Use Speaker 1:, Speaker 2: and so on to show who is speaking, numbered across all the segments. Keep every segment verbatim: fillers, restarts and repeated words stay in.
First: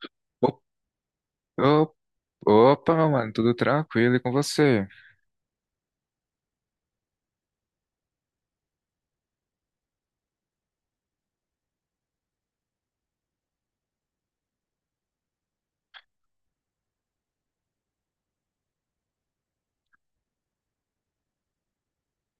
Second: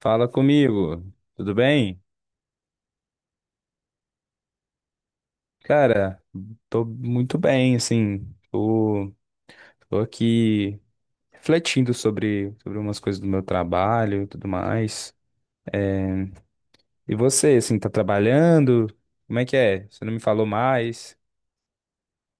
Speaker 1: Fala
Speaker 2: Op-
Speaker 1: comigo, tudo
Speaker 2: op-
Speaker 1: bem?
Speaker 2: Opa, mano, tudo tranquilo e com você?
Speaker 1: Cara, tô muito bem, assim, tô, tô aqui refletindo sobre, sobre umas coisas do meu trabalho e tudo mais. E você, assim, tá trabalhando? Como é que é? Você não me falou mais?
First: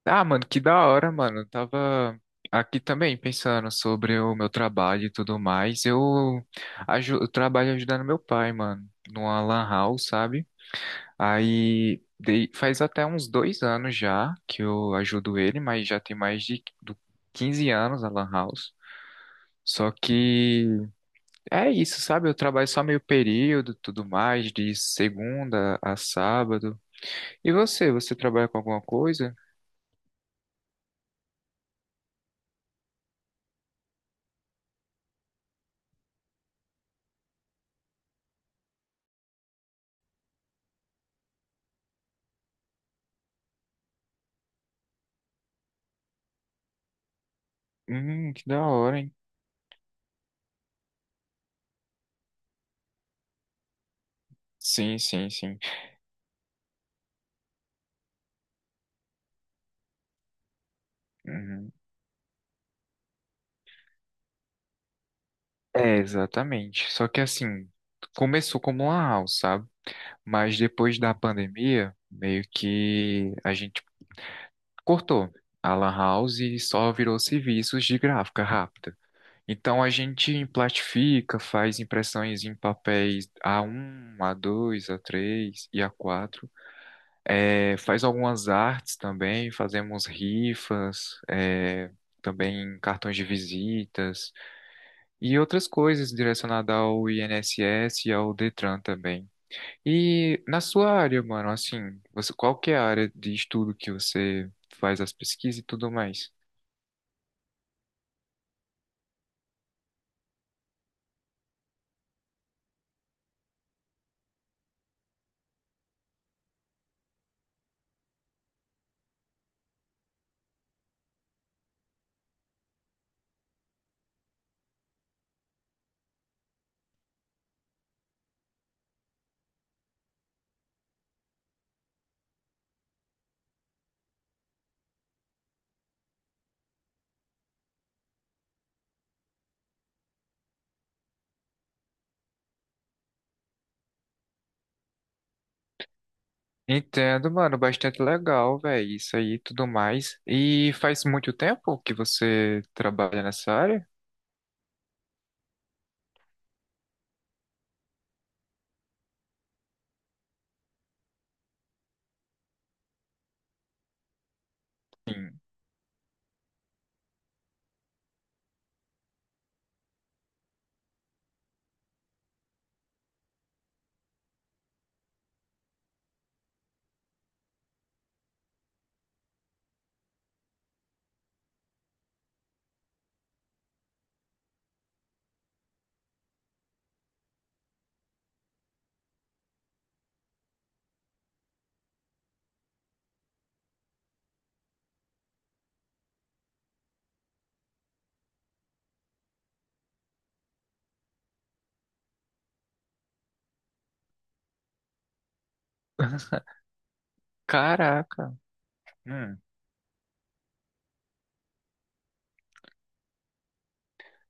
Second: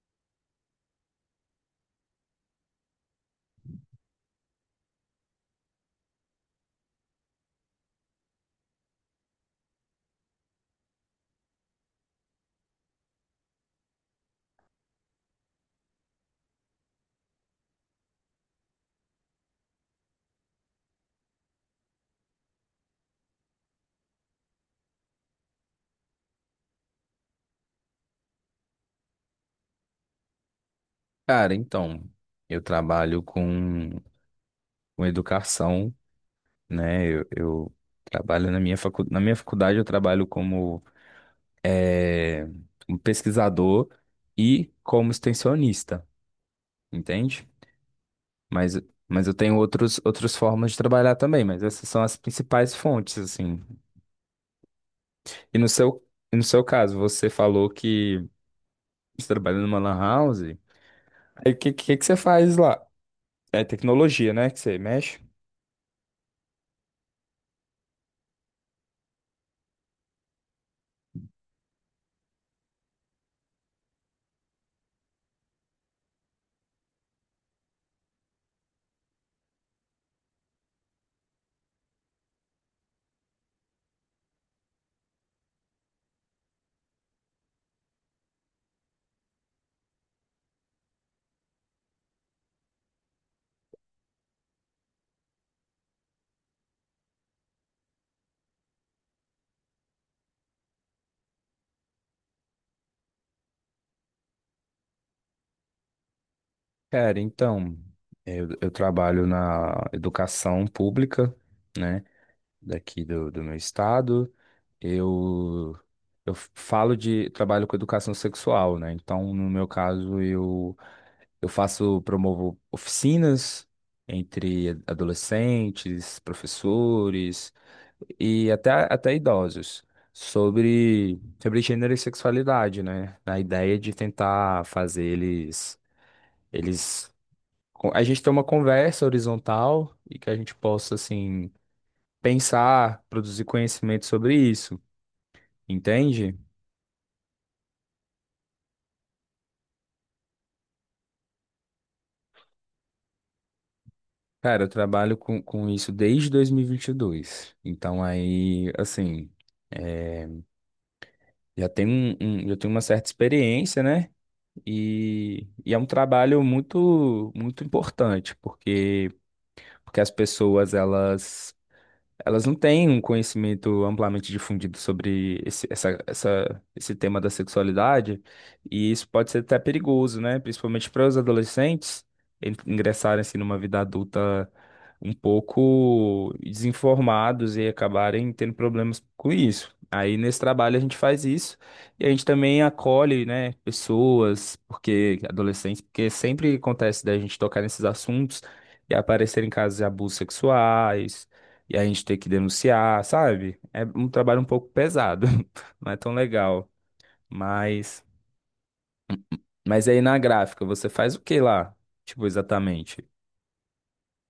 Speaker 2: Ah, mano, que da hora, mano. Eu tava aqui também pensando sobre o meu trabalho e tudo mais. Eu, aju eu trabalho ajudando meu pai, mano, numa lan house, sabe? Aí dei- faz até uns dois anos já que eu ajudo ele, mas já tem mais de do quinze anos a lan house. Só que é isso, sabe? Eu trabalho só meio período, tudo mais, de segunda a sábado. E você, você trabalha com alguma coisa?
Speaker 1: Cara, então, eu trabalho com, com educação, né? Eu, eu trabalho na minha facu... na minha faculdade, eu trabalho como eh, um pesquisador e como extensionista, entende?
Speaker 2: Hum, que da
Speaker 1: Mas,
Speaker 2: hora, hein?
Speaker 1: mas eu tenho outros, outras formas de trabalhar também, mas essas são as principais fontes, assim.
Speaker 2: Sim, sim,
Speaker 1: E
Speaker 2: sim.
Speaker 1: no seu, e no seu caso, você falou que você trabalha numa lan house. Aí o
Speaker 2: Uhum.
Speaker 1: que, que, que você faz lá? É tecnologia, né? Que você mexe?
Speaker 2: É, exatamente. Só que assim, começou como uma house, sabe? Mas depois da pandemia, meio que a gente cortou a lan house e só virou serviços de gráfica rápida. Então a gente plastifica, faz impressões em papéis A um, A dois, A três e A quatro. É, faz algumas artes também, fazemos rifas, é, também cartões de visitas e outras coisas direcionadas ao INSS e ao Detran também. E na sua área, mano, assim, você, qual que é a área de estudo que você faz as pesquisas e tudo mais?
Speaker 1: Cara, então, eu, eu trabalho na educação pública, né? Daqui do, do meu estado. Eu, eu falo de, trabalho com educação sexual, né? Então, no meu caso, eu Eu faço, promovo oficinas entre a- adolescentes, professores e até, até idosos sobre, sobre gênero e sexualidade, né? Na ideia de tentar fazer eles, eles... A gente ter uma conversa horizontal e que a gente possa, assim, pensar, produzir conhecimento sobre isso, entende?
Speaker 2: Entendo, mano, bastante legal, velho, isso aí e tudo mais. E faz muito tempo que você trabalha nessa área?
Speaker 1: Cara, eu trabalho com, com isso desde dois mil e e vinte e dois. Então aí, assim... é, Já tem um, um- já tem uma certa experiência, né?
Speaker 2: Sim.
Speaker 1: E, e é um trabalho muito, muito importante, porque, porque as pessoas, elas elas não têm um conhecimento amplamente difundido sobre esse, essa, essa, esse tema da sexualidade, e isso pode ser até perigoso, né? Principalmente para os adolescentes en- ingressarem assim, numa vida adulta um pouco desinformados e acabarem tendo problemas com isso. Aí nesse trabalho a gente faz isso e a gente também acolhe, né, pessoas, porque adolescentes, porque sempre acontece da gente tocar nesses assuntos e aparecerem casos de abusos sexuais e a gente ter que denunciar, sabe? É um trabalho um pouco pesado, não é tão legal. Mas,
Speaker 2: Caraca. Hum.
Speaker 1: mas aí na gráfica, você faz o que lá? Tipo, exatamente.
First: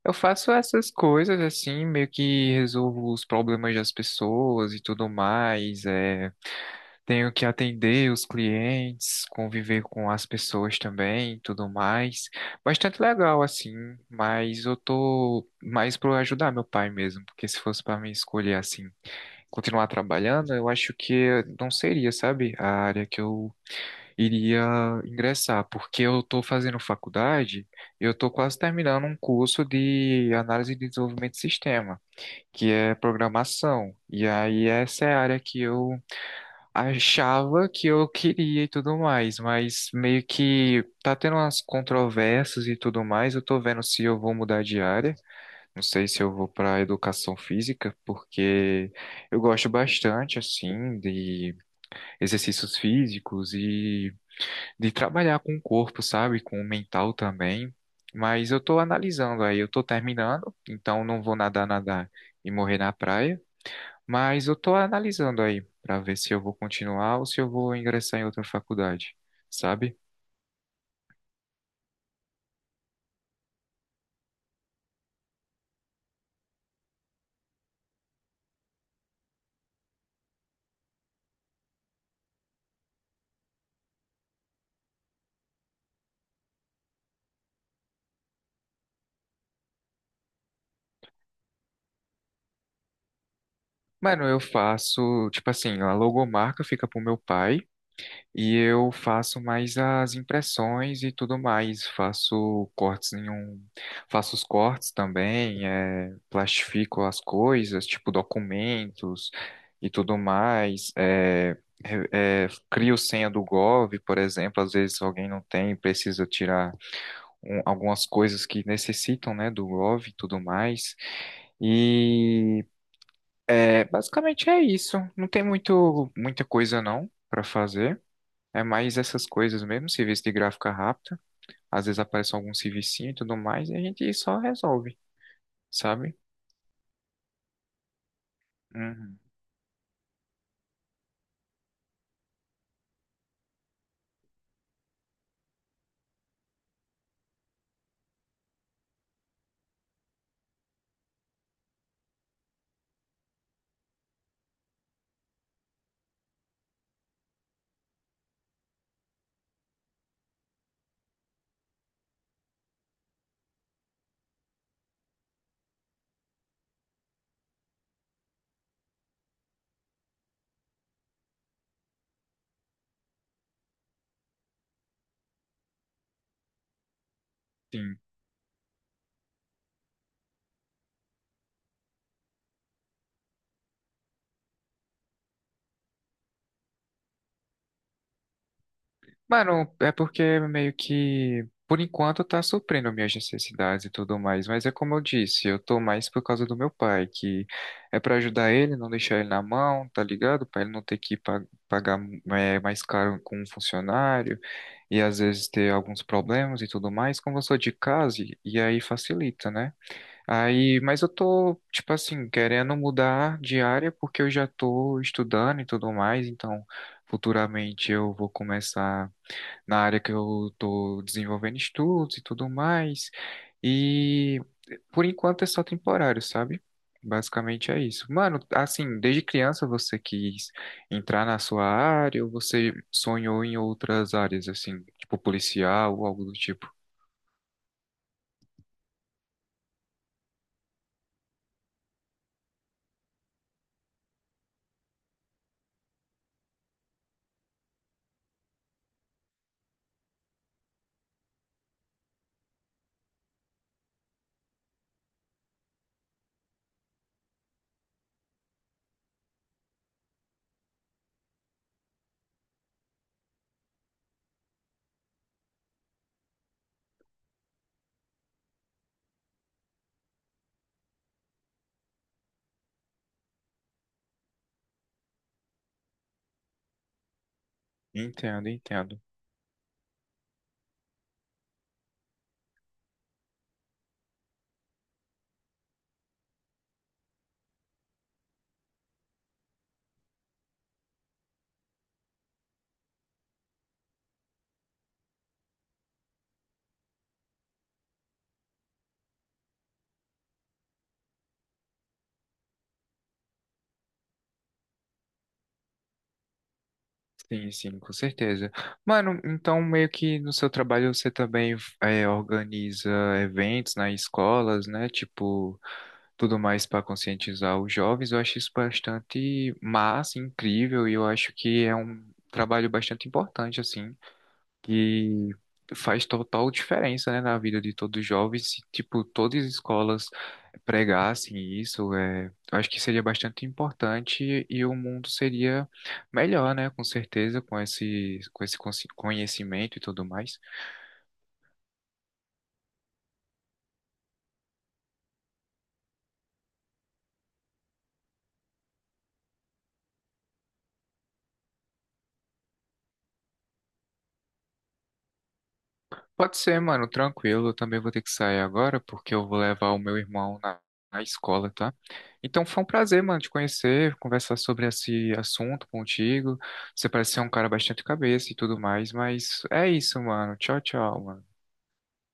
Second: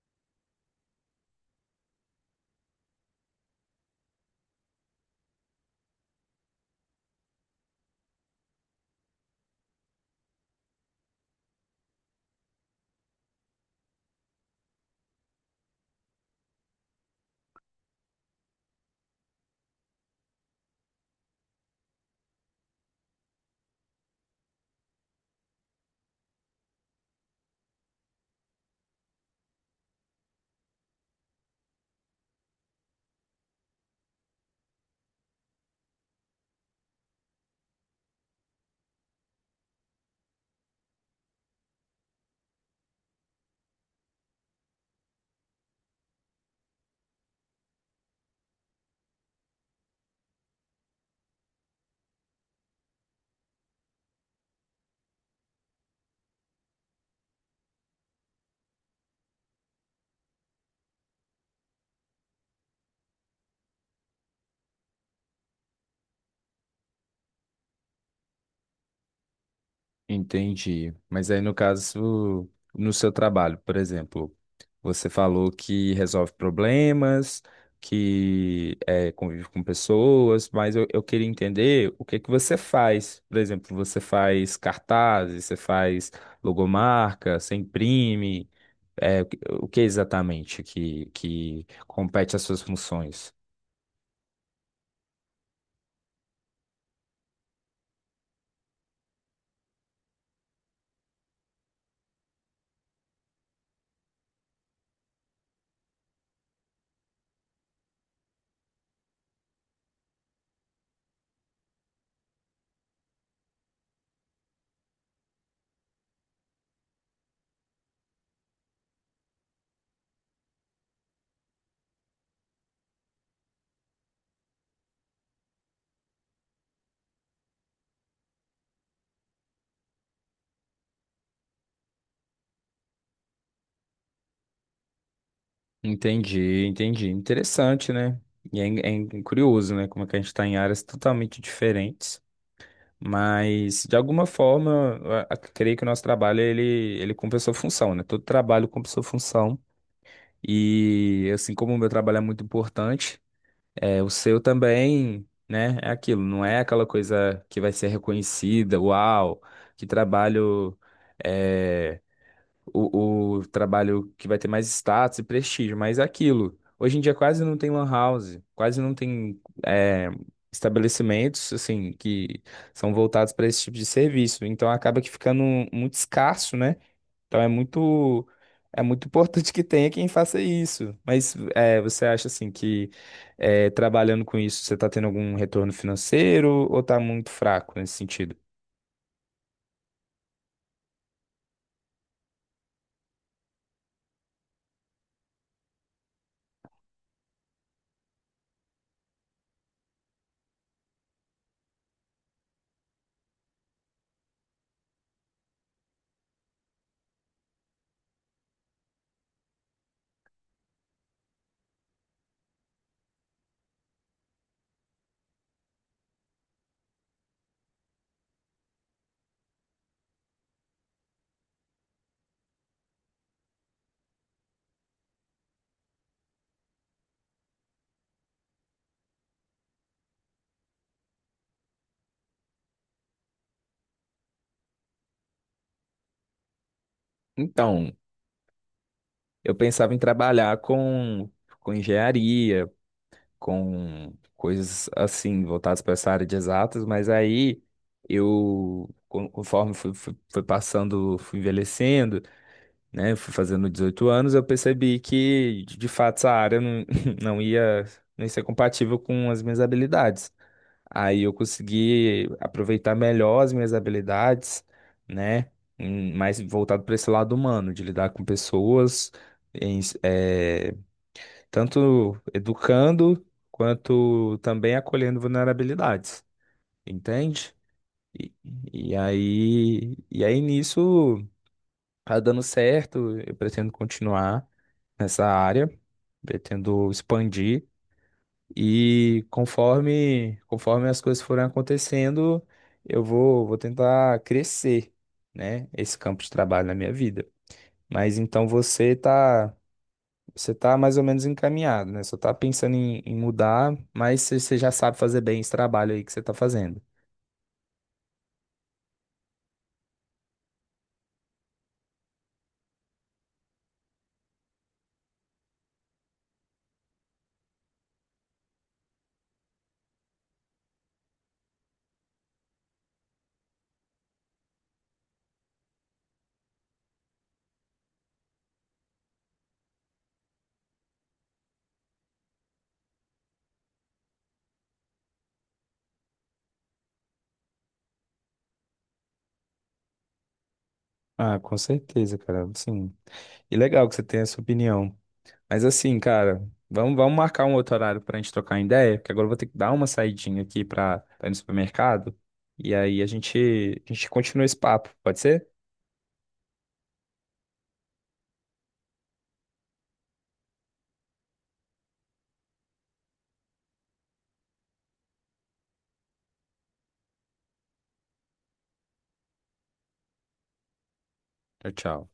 Speaker 2: Eu faço essas coisas assim, meio que resolvo os problemas das pessoas e tudo mais. É, tenho que atender os clientes, conviver com as pessoas também, tudo mais. Bastante legal assim, mas eu tô mais pro ajudar meu pai mesmo, porque se fosse para mim escolher assim, continuar trabalhando, eu acho que não seria, sabe, a área que eu iria ingressar, porque eu estou fazendo faculdade, eu estou quase terminando um curso de análise de desenvolvimento de sistema, que é programação. E aí essa é a área que eu achava que eu queria e tudo mais, mas meio que tá tendo umas controvérsias e tudo mais. Eu tô vendo se eu vou mudar de área, não sei se eu vou para educação física, porque eu gosto bastante assim de exercícios físicos e de trabalhar com o corpo, sabe? Com o mental também. Mas eu tô analisando aí, eu tô terminando, então não vou nadar, nadar e morrer na praia. Mas eu tô analisando aí pra ver se eu vou continuar ou se eu vou ingressar em outra faculdade, sabe?
Speaker 1: Entendi. Mas aí, no caso, no seu trabalho, por exemplo, você falou que resolve problemas, que é, convive com pessoas, mas eu, eu queria entender o que que você faz. Por exemplo, você faz cartazes, você faz logomarca, você imprime. É, o que o que exatamente que, que compete às suas funções?
Speaker 2: Mano, eu faço, tipo assim, a logomarca fica pro meu pai. E eu faço mais as impressões e tudo mais. Faço cortes em um, faço os cortes também, é, plastifico as coisas, tipo documentos e tudo mais. É, re- é, crio senha do Gov, por exemplo. Às vezes alguém não tem, precisa tirar um- algumas coisas que necessitam, né, do Gov e tudo mais. E é, basicamente é isso. Não tem muito, muita coisa não para fazer. É mais essas coisas mesmo, serviço de gráfica rápida. Às vezes aparece algum servicinho e tudo mais, e a gente só resolve, sabe?
Speaker 1: Entendi, entendi. Interessante, né? E é,
Speaker 2: Uhum,
Speaker 1: é curioso, né? Como é que a gente está em áreas totalmente diferentes. Mas, de alguma forma, eu a- a- creio que o nosso trabalho, ele, ele cumpre a sua função, né? Todo trabalho cumpre a sua função. E, assim como o meu trabalho é muito importante, é, o seu também, né? É aquilo, não é aquela coisa que vai ser reconhecida, uau, que trabalho é, o, o trabalho que vai ter mais status e prestígio, mas é aquilo. Hoje em dia quase não tem lan house, quase não tem é, estabelecimentos assim que são voltados para esse tipo de serviço. Então acaba que ficando muito escasso, né? Então é
Speaker 2: sim.
Speaker 1: muito é muito importante que tenha quem faça isso. Mas é, você acha assim que é, trabalhando com isso você está tendo algum retorno financeiro ou está muito fraco nesse sentido?
Speaker 2: Mano, é porque meio que, por enquanto, tá suprindo minhas necessidades e tudo mais. Mas é como eu disse, eu tô mais por causa do meu pai, que é pra ajudar ele, não deixar ele na mão, tá ligado? Pra ele não ter que pa- pagar é, mais caro com um funcionário e às vezes ter alguns problemas e tudo mais. Como eu sou de casa, e e aí facilita, né? Aí, mas eu tô, tipo assim, querendo mudar de área porque eu já tô estudando e tudo mais, então futuramente eu vou começar na área que eu tô desenvolvendo estudos e tudo mais. E por enquanto é só temporário, sabe? Basicamente é isso. Mano, assim, desde criança você quis entrar na sua área ou você sonhou em outras áreas, assim, tipo policial ou algo do tipo?
Speaker 1: Então, eu pensava em trabalhar com com engenharia, com coisas assim, voltadas para essa área de exatas, mas aí eu, con- conforme fui, fui- fui passando, fui envelhecendo, né, fui fazendo dezoito anos, eu percebi que, de fato, essa área não, não ia, não ia ser compatível com as minhas habilidades. Aí eu consegui aproveitar melhor as minhas habilidades, né, em- mais voltado para esse lado humano, de lidar com pessoas, em, tanto educando quanto também acolhendo vulnerabilidades, entende? E,
Speaker 2: Entendo,
Speaker 1: e
Speaker 2: entendo.
Speaker 1: aí, e aí nisso tá dando certo, eu pretendo continuar nessa área, pretendo expandir e conforme conforme as coisas forem acontecendo, eu vou vou tentar crescer, né, esse campo de trabalho na minha vida. Mas então você tá Você tá mais ou menos encaminhado, né? Só tá pensando em, em mudar, mas você você já sabe fazer bem esse trabalho aí que você tá fazendo.
Speaker 2: Sim, sim, com certeza. Mano, então meio que no seu trabalho você também é, organiza eventos nas escolas, né? Tipo, tudo mais para conscientizar os jovens. Eu acho isso bastante massa, incrível, e eu acho que é um trabalho bastante importante, assim que faz total diferença, né, na vida de todos os jovens. Se, tipo, todas as escolas pregassem isso, é, eu acho que seria bastante importante e o mundo seria melhor, né, com certeza, com esse, com esse consi- conhecimento e tudo mais.
Speaker 1: Ah, com certeza, cara. Sim. E legal que você tenha essa opinião. Mas assim, cara, vamos, vamos marcar um outro horário pra gente trocar ideia, porque agora eu vou ter que dar uma saidinha aqui pra, pra ir no supermercado. E aí a gente, a gente continua esse papo, pode ser?
Speaker 2: Pode ser, mano, tranquilo. Eu também vou ter que sair agora porque eu vou levar o meu irmão na, na escola, tá? Então foi um prazer, mano, te conhecer, conversar sobre esse assunto contigo. Você parece ser um cara bastante cabeça e tudo mais, mas é isso, mano. Tchau, tchau, mano.
Speaker 1: Tchau, tchau.